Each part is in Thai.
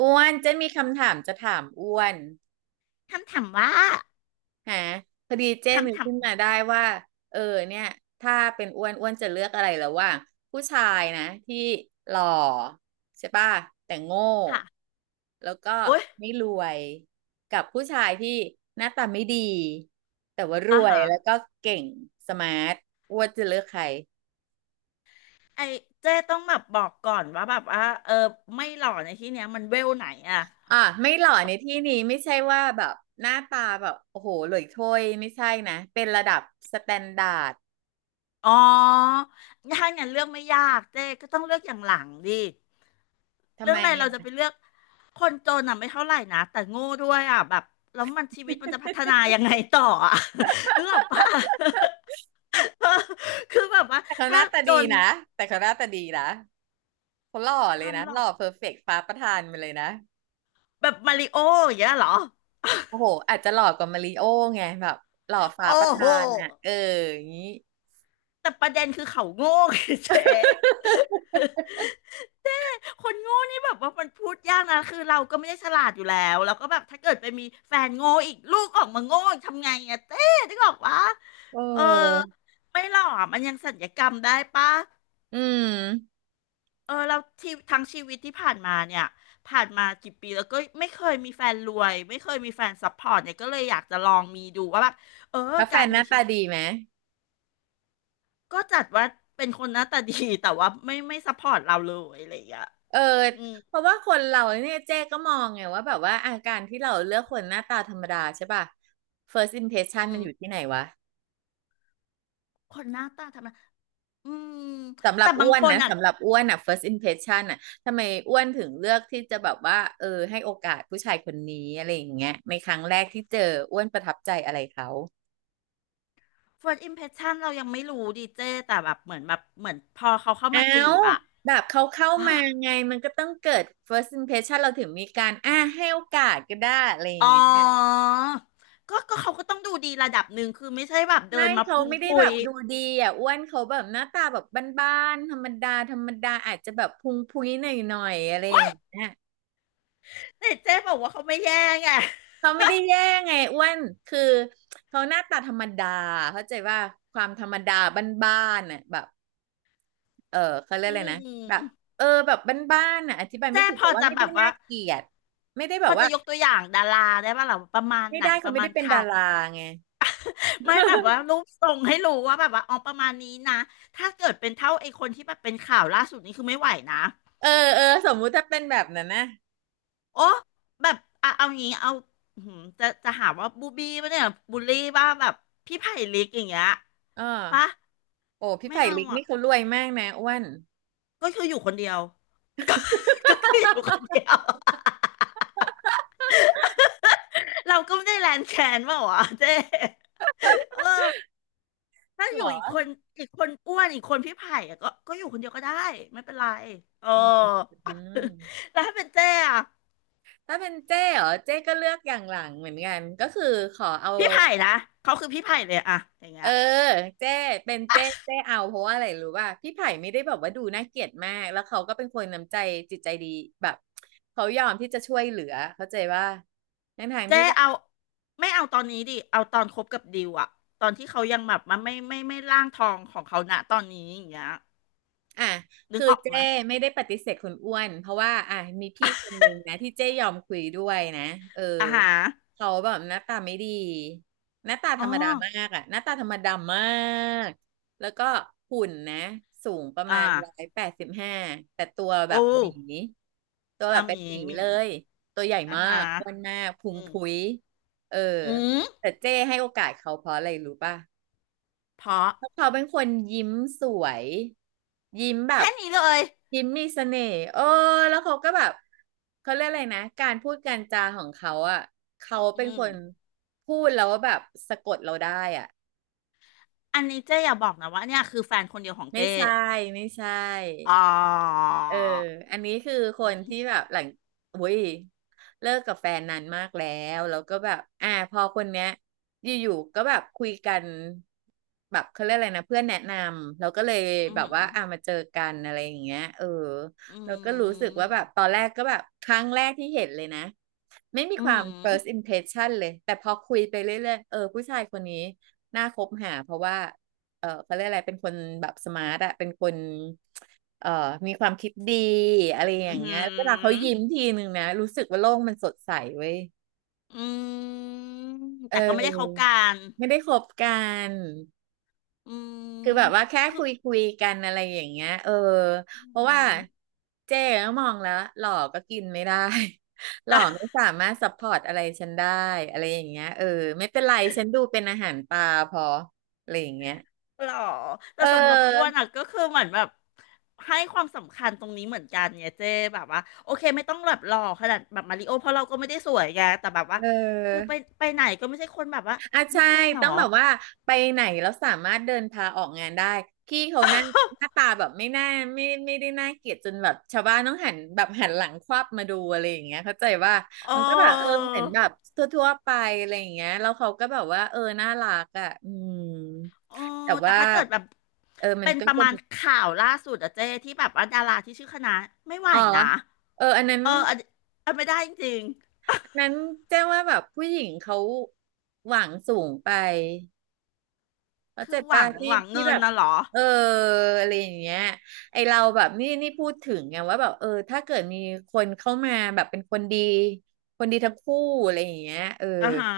อ้วนเจ้นมีคำถามจะถามอ้วนคำถามว่าฮะพอดีเจ้นนึคำกถาขึ้นมมาได้ว่าเออเนี่ยถ้าเป็นอ้วนอ้วนจะเลือกอะไรระหว่างผู้ชายนะที่หล่อใช่ป่ะแต่โง่ค่ะแล้วก็โอ๊ยไม่รวยกับผู้ชายที่หน้าตาไม่ดีแต่ว่ารอ่าวยฮะแล้วก็เก่งสมาร์ทอ้วนจะเลือกใครไอเจ้ต้องแบบบอกก่อนว่าแบบว่าไม่หล่อในที่เนี้ยมันเวลไหนอ่ะอ่ะไม่หล่อในที่นี้ไม่ใช่ว่าแบบหน้าตาแบบโอ้โหหล่ยโถ้ยไม่ใช่นะเป็นระดับสแตนดาร์ด อ๋อถ้างั้นเลือกไม่ยากเจ้ก็ต้องเลือกอย่างหลังดิทำเรื่อไมงอะไรเราอะ จะไปเลือกคนจนอ่ะไม่เท่าไหร่นะแต่โง่ด้วยอ่ะแบบแล้วมันชีวิตมันจะพัฒนา ยังไงต่ออ่ะ นึกออกปะ คือแบบว่าแต่เขาหถ้าน้าตาจดีนนะ แต่เขาหน้าตาดีนะ เขาหล่อคเลยวามนะหหล่อล่อเพอร์เฟกต์ฟ้าประทานไปเลยนะแบบมาริโออย่างเงี้ยเหรอโอ้โหอาจจะหล่อกว่ามาริโอไงแบบหล่อฟ้าโอ้ประโห ทานอ่ะ เอออย่างนี้ แต่ประเด็นคือเขาโง่ไงเจ๊ คนโง่นี่แบบว่ามันพูดยากนะคือเราก็ไม่ได้ฉลาดอยู่แล้วแล้วก็แบบถ้าเกิดไปมีแฟนโง่อีกลูกออกมาโง่อีกทำไงอะเต้นึกออกวะเเออออไม่หรอกมันยังสัญญกรรมได้ปะอืม เออเราที่ทั้งชีวิตที่ผ่านมาเนี่ยผ่านมากี่ปีแล้วก็ไม่เคยมีแฟนรวยไม่เคยมีแฟนซัพพอร์ตเนี่ยก็เลยอยากจะลองมีดูว่าแบบเออแล้วแฟการนหมีน้าชีตาวิตดีไหมก็จัดว่าเป็นคนหน้าตาดีแต่ว่าไม่ซัพพอร์ตเราเลยอะไรอย่างเงี้ย เอออืมเพราะว่าคนเราเนี่ยเจ๊ก็มองไงว่าแบบว่าอาการที่เราเลือกคนหน้าตาธรรมดาใช่ป่ะ first impression อืมันอยู่มที่ไหนวะ คนหน้าตาทำไมอืมสำหรัแต่บบางอ้วนคนนะอ่ะ สำหรับอ้วนอ่ะ first impression อ่ะทำไมอ้วนถึงเลือกที่จะแบบว่าเออให้โอกาสผู้ชายคนนี้อะไรอย่างเงี้ยในครั้งแรกที่เจออ้วนประทับใจอะไรเขา first impression เรายังไม่รู้ดีเจแต่แบบเหมือนพอเขาเข้าอ้ามาจีวบอ่ะ แบบเขาเข้า อ่ะมาไงมันก็ต้องเกิด first impression เราถึงมีการอ่าให้โอกาสก็ได้อะไรอย่าอ๋งอเงี้ยก็เขาก็ต้องดูดีระดับหนึ่งคือไม่ใช่แบบเดิไม่นมาเขาพุงไม่ได้พุแบยบดูดีอ่ะอ้วนเขาแบบหน้าตาแบบบ้านๆธรรมดาธรรมดาอาจจะแบบพุงพุ้ยหน่อยๆอะไรอว้าย่ายงเงี้ย แต่เจ๊บอกว่าเขาไม่แย่ไงเขาไม่ได้แย่ไงอ้วนคือเขาหน้าตาธรรมดาเข้าใจว่าความธรรมดาบ้านๆน่ะแบบเออเขาเรียกอือะไรมนะอืแบบมเออแบบบ้านๆน่ะอธิบายไม่เจ๊ถูกพแต่อว่าจะไม่แบได้บว่าน่าเกลียดไม่ได้แบพอบว่าจะยกตัวอย่างดาราได้ป่ะหรอประมาณไม่ไหนได้ปเขาระไม่มาได้ณเป็ใคนร ดาราไง ไม่แบบ ว่ารูปทรงให้รู้ว่าแบบว่าอ๋อประมาณนี้นะถ้าเกิดเป็นเท่าไอ้คนที่แบบเป็นข่าวล่าสุดนี้คือไม่ไหวนะเออเออสมมุติถ้าเป็นแบบนั้นนะโอ้แบบอ่ะเอางี้เอาอื้อหือจะหาว่าบูบี้ปะเนี่ยบูลลี่ว่าแบบพี่ไผ่ลิกอย่างเงี้ยเออปะโอ้พี่ไม่ไผ่เอาลิกอ่ะนี่เขารวยมากนะอ้วนก็คืออยู่คนเดียว ก็ก็คืออยู่คนเดียว เราก็ไม่ได้แลนแคนเปล่าวะเจ๊เออ ถ้าอเหรยู่อีกคอนอีกคนอ้วนอีกคนพี่ไผ่อะก็อยู่คนเดียวก็ได้ไม่เป็นไรเออ อืมอืม แล้วถ้าเป็นเจ้อะถ้าเป็นเจ้เหรอเจ้ก็เลือกอย่างหลังเหมือนกันก็คือขอเอา พี่ไผ่นะเขาคือพี่ไผ่เลยอะอย่างเอเงี้ยอเจ้เป็นเจ้เจ้เอาเพราะว่าอะไรรู้ป่ะพี่ไผ่ไม่ได้แบบว่าดูน่าเกลียดมากแล้วเขาก็เป็นคนน้ำใจจิตใจดีแบบเขายอมที่จะช่วยเหลือเข้าใจว่าทั้งทางเจ้ที่ เอาไม่เอาตอนนี้ดิเอาตอนคบกับดิวอะตอนที่เขายังแบบมันไม่ร่างทองของเขาณตอนนี้อย่างเงี้ยอ่ะนึกคือออกเจ้มาไม่ได้ปฏิเสธคุณอ้วนเพราะว่าอ่ะมีพี่คนหนึ่งนะที่เจ้ยอมคุยด้วยนะเอออาหาเขาแบบหน้าตาไม่ดีหน้าตาธอ๋อรรมดามากอ่ะหน้าตาธรรมดามากแล้วก็หุ่นนะสูงประมาอ่าณ185แต่ตัวแบโอ้บหมีตัวแบอาบหเป็นมีหมีหมีเลยตัวใหญ่อามาหากอ้วนมากพุอืงมพุ้ยเอออืมแต่เจ้ให้โอกาสเขาเพราะอะไรรู้ป่ะ เพราะแล้วเขาเป็นคนยิ้มสวยยิ้มแบบแค่นี้เลยยิ้มมีเสน่ห์เออแล้วเขาก็แบบเขาเรียกอะไรนะการพูดการจาของเขาอ่ะเขาอืเป็นคม นพูดแล้วแบบสะกดเราได้อ่ะอันนี้เจ๊อย่าบอกนะว่าเนี่ยคือแฟนคนเดียวของไม่เจ๊ใช่ไม่ใช่ อ๋อเอออันนี้คือคอืนมที่แบบหลังอุ้ยเลิกกับแฟนนานมากแล้วแล้วก็แบบอ่าพอคนเนี้ยอยู่ๆก็แบบคุยกันแบบเขาเรียกอะไรนะเพื่อนแนะนำเราก็เลยอืแบบมว่าอ่ามาเจอกันอะไรอย่างเงี้ยเอออืเราก็รู้สึกมว่าแบบตอนแรกก็แบบครั้งแรกที่เห็นเลยนะไม่มีอืความ ม first impression เลยแต่พอคุยไปเรื่อยๆเออผู้ชายคนนี้น่าคบหาเพราะว่าเออเขาเรียกอะไรเป็นคนแบบสมาร์ทอะเป็นคน เอ่อมีความคิดดีอะไรอย่าอืงเงี้ยเวลาเขามยิ้มทีนึงนะรู้สึกว่าโลกมันสดใสเว้ยอืมเแต่ก็ไม่ได้เขาออกันไม่ได้คบกันอืคือแบมบว่าแค่คือคุยกันอะไรอย่างเงี้ยเออเพราะอืว่าม เจ๊ก็มองแล้วหล่อก็กินไม่ได้ หล่อไม่ สามารถซัพพอร์ตอะไรฉันได้อะไรอย่างเงี้ยเออไม่เป็นไรฉันดูเป็นอาหารปลาพออะไรอย่างเงี้ยหรอเแต่สำหรับอ้วนอออ่ะก็คือเหมือนแบบให้ความสำคัญตรงนี้เหมือนกันไงเจ๊แบบว่าโอเคไม่ต้องแบบหล่อขนาดแบบมาริโอเพราะเราก็ไม่ได้สวยไงแต่แบบว่าเอคือไปอ ไปไหนก็ไม่ใช่คนแบบว่าอ่ะนี่ใช่แฟนเหรต้อ องแบบว่าไปไหนแล้วสามารถเดินพาออกงานได้พี่เขาหน้าหน้าตาแบบไม่น่าไม่ไม่ได้น่าเกลียดจนแบบชาวบ้านต้องหันแบบหันหลังควับมาดูอะไรอย่างเงี้ยเข้าใจว่าเอมันก็แบบเอออเหมือนแบบทั่วๆไปอะไรอย่างเงี้ยแล้วเขาก็แบบว่าเออน่ารักอ่ะอืมเอแต่อแต่ว่าถ้าเกิดแบบเออมันเป็นก็ประจะมาณมีข่าวล่าสุดอะเจ้ที่แบบว่าดาราที่ชื่อคณะไม่ไหวอ๋อนะ เอออันนั้นเอออันอันไม่ได้จริงอันนั้นแจ้งว่าแบบผู้หญิงเขาหวังสูงไป ๆ เข้าคืใจอหป่ะวังที่หวังที่เงิแบนบนะเหรอเอออะไรอย่างเงี้ยไอเราแบบนี่นี่พูดถึงไงว่าแบบถ้าเกิดมีคนเข้ามาแบบเป็นคนดีคนดีทั้งคู่อะไรอย่างเงี้ยอ่าฮะ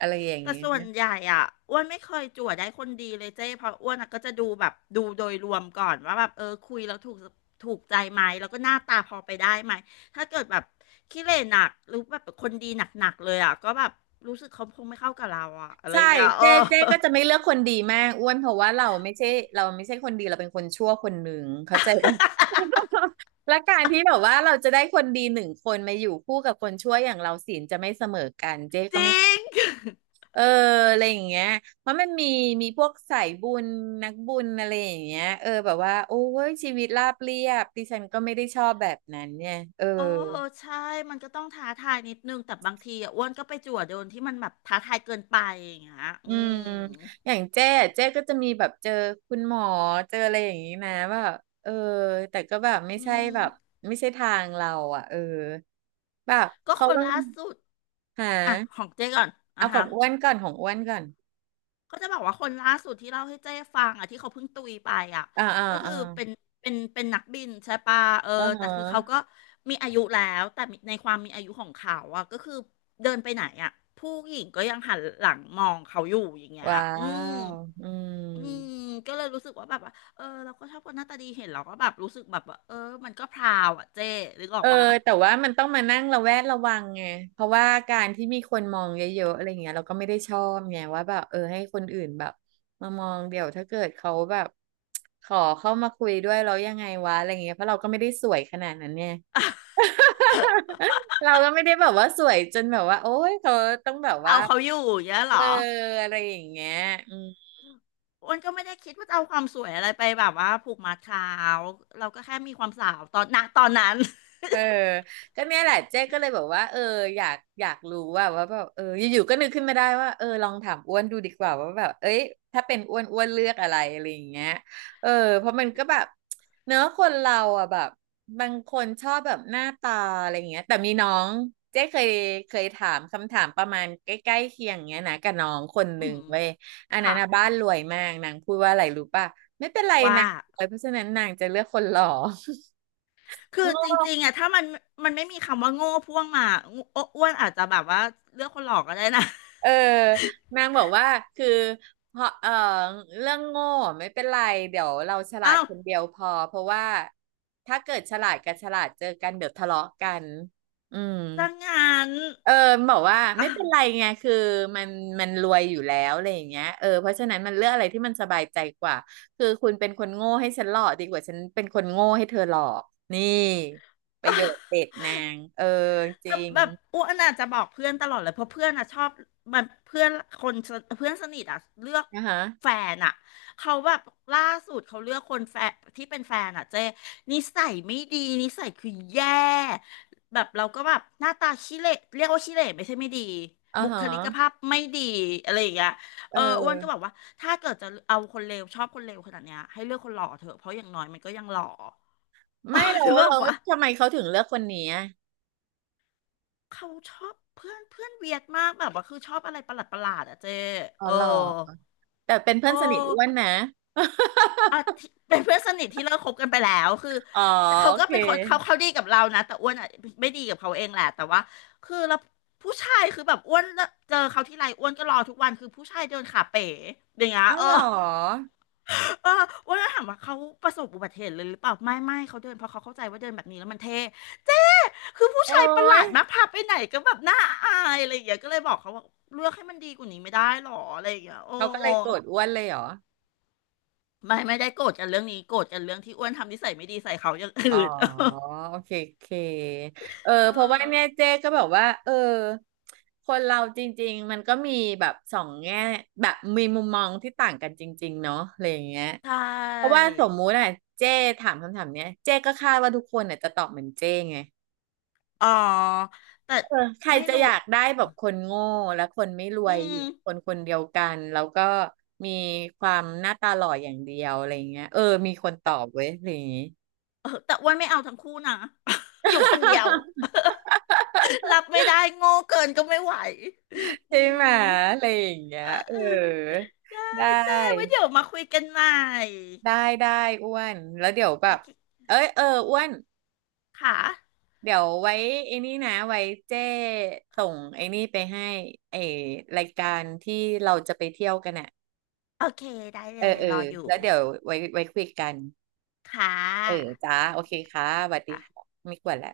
อะไรอย่างแต่ส่วเงี้นยใหญ่อ่ะอ้วนไม่เคยจั่วได้คนดีเลยเจ้เพราะอ้วนอะก็จะดูแบบดูโดยรวมก่อนว่าแบบเออคุยแล้วถูกใจไหมแล้วก็หน้าตาพอไปได้ไหมถ้าเกิดแบบขี้เหร่หนักหรือแบบคนดีหนักๆเลยอ่ะก็แบบรู้สึกเขาคงไม่เข้ากับเราอ่ะอะไรใช่อย่างเงี้ยเออ เจ๊เจ๊ก็จะไม่เลือกคนดีมากอ้วนเพราะว่าเราไม่ใช่เราไม่ใช่คนดีเราเป็นคนชั่วคนหนึ่งเข้าใจป่ะ และการที่แบบว่าเราจะได้คนดีหนึ่งคนมาอยู่คู่กับคนชั่วอย่างเราศีลจะไม่เสมอกันเจ๊จก็ไม่ ริง เอออะไรอย่างเงี้ยเพราะมันมีมีพวกสายบุญนักบุญอะไรอย่างเงี้ยแบบว่าโอ้ยชีวิตราบเรียบดิฉันก็ไม่ได้ชอบแบบนั้นเนี่ยโอ้ใช่มันก็ต้องท้าทายนิดนึงแต่บางทีอ่ะอ้วนก็ไปจั่วโดนที่มันแบบท้าทายเกินไปอย่างเงี้ยอือืมมอย่างเจ๊อะเจ๊ก็จะมีแบบเจอคุณหมอเจออะไรอย่างงี้นะว่าแบบเออแต่ก็แบบไม่อืใช่มแบบไม่ใช่ทางเราอ่ะเออแบบก็เขาคนต้องล่าสุดหาอ่ะของเจ๊ก่อนอ่ะเอาขอฮะงอ้วนก่อนของอ้วนก่อนก็จะบอกว่าคนล่าสุดที่เล่าให้เจ๊ฟังอ่ะที่เขาเพิ่งตุยไปอ่ะอ่าอ่าก็คืออ่าเป็นเป็นนักบินใช่ปะเอออ่าแต่ฮะคือเขาก็มีอายุแล้วแต่ในความมีอายุของเขาอ่ะก็คือเดินไปไหนอ่ะผู้หญิงก็ยังหันหลังมองเขาอยู่อย่างเงี้ยว้าอืม วอืม อืมก็เลยรู้สึกว่าแบบว่าเออเราก็ชอบคนหน้าตาดีเห็นเราก็แบบรู้สึกแบบว่าเออมันก็พราวอ่ะเจ๊นึกออเอกอว่าแต่ว่ามันต้องมานั่งระแวดระวังไงเพราะว่าการที่มีคนมองเยอะๆอะไรเงี้ยเราก็ไม่ได้ชอบไงว่าแบบให้คนอื่นแบบมามองเดี๋ยวถ้าเกิดเขาแบบขอเข้ามาคุยด้วยเรายังไงวะอะไรเงี้ยเพราะเราก็ไม่ได้สวยขนาดนั้นเนี่ย เราก็ไม่ได้แบบว่าสวยจนแบบว่าโอ๊ยเขาต้องแบบว่าเอาเขาอยู่อย่างเงี้ยเหเอรอออะไรอย่างเงี้ยอืม อ้วนก็ไม่ได้คิดว่าจะเอาความสวยอะไรไปแบบว่าผูกมัดเขาเราก็แค่มีความสาวตอนนั้น เออก็เนี่ยแหละเจ๊ก็เลยบอกว่าอยากอยากรู้ว่าว่าแบบอยู่ๆก็นึกขึ้นมาได้ว่าลองถามอ้วนดูดีกว่าว่าแบบเอ้ยถ้าเป็นอ้วนอ้วนเลือกอะไรอะไรอย่างเงี้ยเออเพราะมันก็แบบเนื้อะคนเราอ่ะแบบบางคนชอบแบบหน้าตาอะไรอย่างเงี้ยแต่มีน้องเจ๊เคยเคยถามคำถามประมาณใกล้ๆเคียงเงี้ยนะกับน้องคนหอืนึ่งมเว้ยอันนั้นค่ะนะบ้านรวยมากนางพูดว่าอะไรรู้ป่ะไม่เป็นไรว่า นางรวยเพราะฉะนั้นนางจะเลือกคนหล่อ คืองจง ริงๆอ่ะถ้ามันไม่มีคำว่าโง่พ่วงมาอ้วนอาจจะแบบว่าเลือกคนหลอกก็ได้นะ เออนางบอกว่าคือเพราะเรื่องโง่ไม่เป็นไรเดี๋ยวเราฉ ลาดอ้าวคนเดียวพอเพราะว่าถ้าเกิดฉลาดกับฉลาดเจอกันเดี๋ยวทะเลาะกันอืมซะงั้น เออบอกว่า อ่ะ ไม่เป็นไรไงคือมันมันรวยอยู่แล้วอะไรอย่างเงี้ยเพราะฉะนั้นมันเลือกอะไรที่มันสบายใจกว่าคือคุณเป็นคนโง่ให้ฉันหลอกดีกว่าฉันเป็นคนโง่ให้เธอหลอกนี่ประโยคเด็ดนางจแต่ริงแบบอ้วนอาจจะบอกเพื่อนตลอดเลยเพราะเพื่อนอ่ะชอบมันเพื่อนคนสเพื่อนสนิทอ่ะเลือกนะคะแฟนอ่ะเขาแบบล่าสุดเขาเลือกคนแฟนที่เป็นแฟนอ่ะเจ๊นิสัยไม่ดีนิสัยคือแย่แบบเราก็แบบหน้าตาขี้เหร่เรียกว่าขี้เหร่ไม่ใช่ไม่ดีอ๋อบุคฮะลิกภาพไม่ดีอะไรอย่างเงี้ยเอเอออ้วนก็บอ อกว่าถ้าเกิดจะเอาคนเลวชอบคนเลวขนาดเนี้ยให้เลือกคนหล่อเถอะเพราะอย่างน้อยมันก็ยังหล่อ ไม่หรอ กเึอหอรกอป ทำไมเขาถึงเลือกคนนี้อะเขาชอบเพื่อนเพื่อนเวียดมากแบบว่าคือชอบอะไรประหลาดอะเจอ๋อเออหรอแต่เป็นโอเพื่อนสนิทอ้วน้นะ อ่ะที่ เป็นเพื่อนสนิทที่เลิกคบกันไปแล้วคืออ๋อเขาโอก็เคเป็นคนเขาดีกับเรานะแต่อ้วนอ่ะไม่ดีกับเขาเองแหละแต่ว่าคือเราผู้ชายคือแบบอ้วนเจอเขาที่ไรอ้วนก็รอทุกวันคือผู้ชายเดินขาเป๋อย่างเงี้ยเอ้าเออหรอเอออ้วนก็ถามว่าเขาประสบอุบัติเหตุเลยหรือเปล่าไม่เขาเดินเพราะเขาเข้าใจว่าเดินแบบนี้แล้วมันเท่ คือผู้โอ้ชายประหลายดมากพาไปไหนก็แบบน่าอายอะไรอย่างเงี้ยก็เลยบอกเขาว่าเลือกให้มันดีกว่านี้ไม่ได้หรออะไรอย่างเงี้ยโอ้เขาก็เลยโกรธอ้วนเลยเหรอไม่ได้โกรธกันเรื่องนี้โกรธกันเรื่องที่อ้วนทำนิสัยไม่ดีใส่เขาอย่างอ๋ออื่น โอเคโอเคเเพราะว่าเนี่ยออเจ๊ก็แบบว่าคนเราจริงๆมันก็มีแบบสองแง่แบบมีมุมมองที่ต่างกันจริงๆเนาะอะไรอย่างเงี้ยใช่เพราะว่าสมมุติอ่ะเจ๊ถามคำถามเนี้ยเจ๊ก็คาดว่าทุกคนน่ะจะตอบเหมือนเจ๊ไง อ๋อแต่เออใครไม่จะรู้อยากได้แบบคนโง่และคนไม่รวอืยอยู่มในคนคนเดียวกันแล้วก็มีความหน้าตาหล่ออย่างเดียวอะไรอย่างเงี้ยมีคนตอบเว้ยอะไรอย่างงี้เออแต่อ้วนไม่เอาทั้งคู่นะ อยู่คนเดียว รับไม่ได้โง่เกินก็ไม่ไหวอืใช่ไหมมอะไรอย่างเงี้ยเออเออได้ไดเจ้ไว้้เดี๋ยวมาคุยกันใหม่ได้ได้อ้วนแล้วเดี๋ยวแบโอบเคเอ้ยอ้วนค่ะ เดี๋ยวไว้ไอ้นี่นะไว้เจ้ส่งไอ้นี่ไปให้ไอ้รายการที่เราจะไปเที่ยวกันอ่ะโอเคได้เอเลอยเออรออยู่แล้วเดี๋ยวไว้ไว้คุยกัน ค่เออะจ้าโอเคค่ะสวัสดีค่ะค่ะไม่กวนแล้ว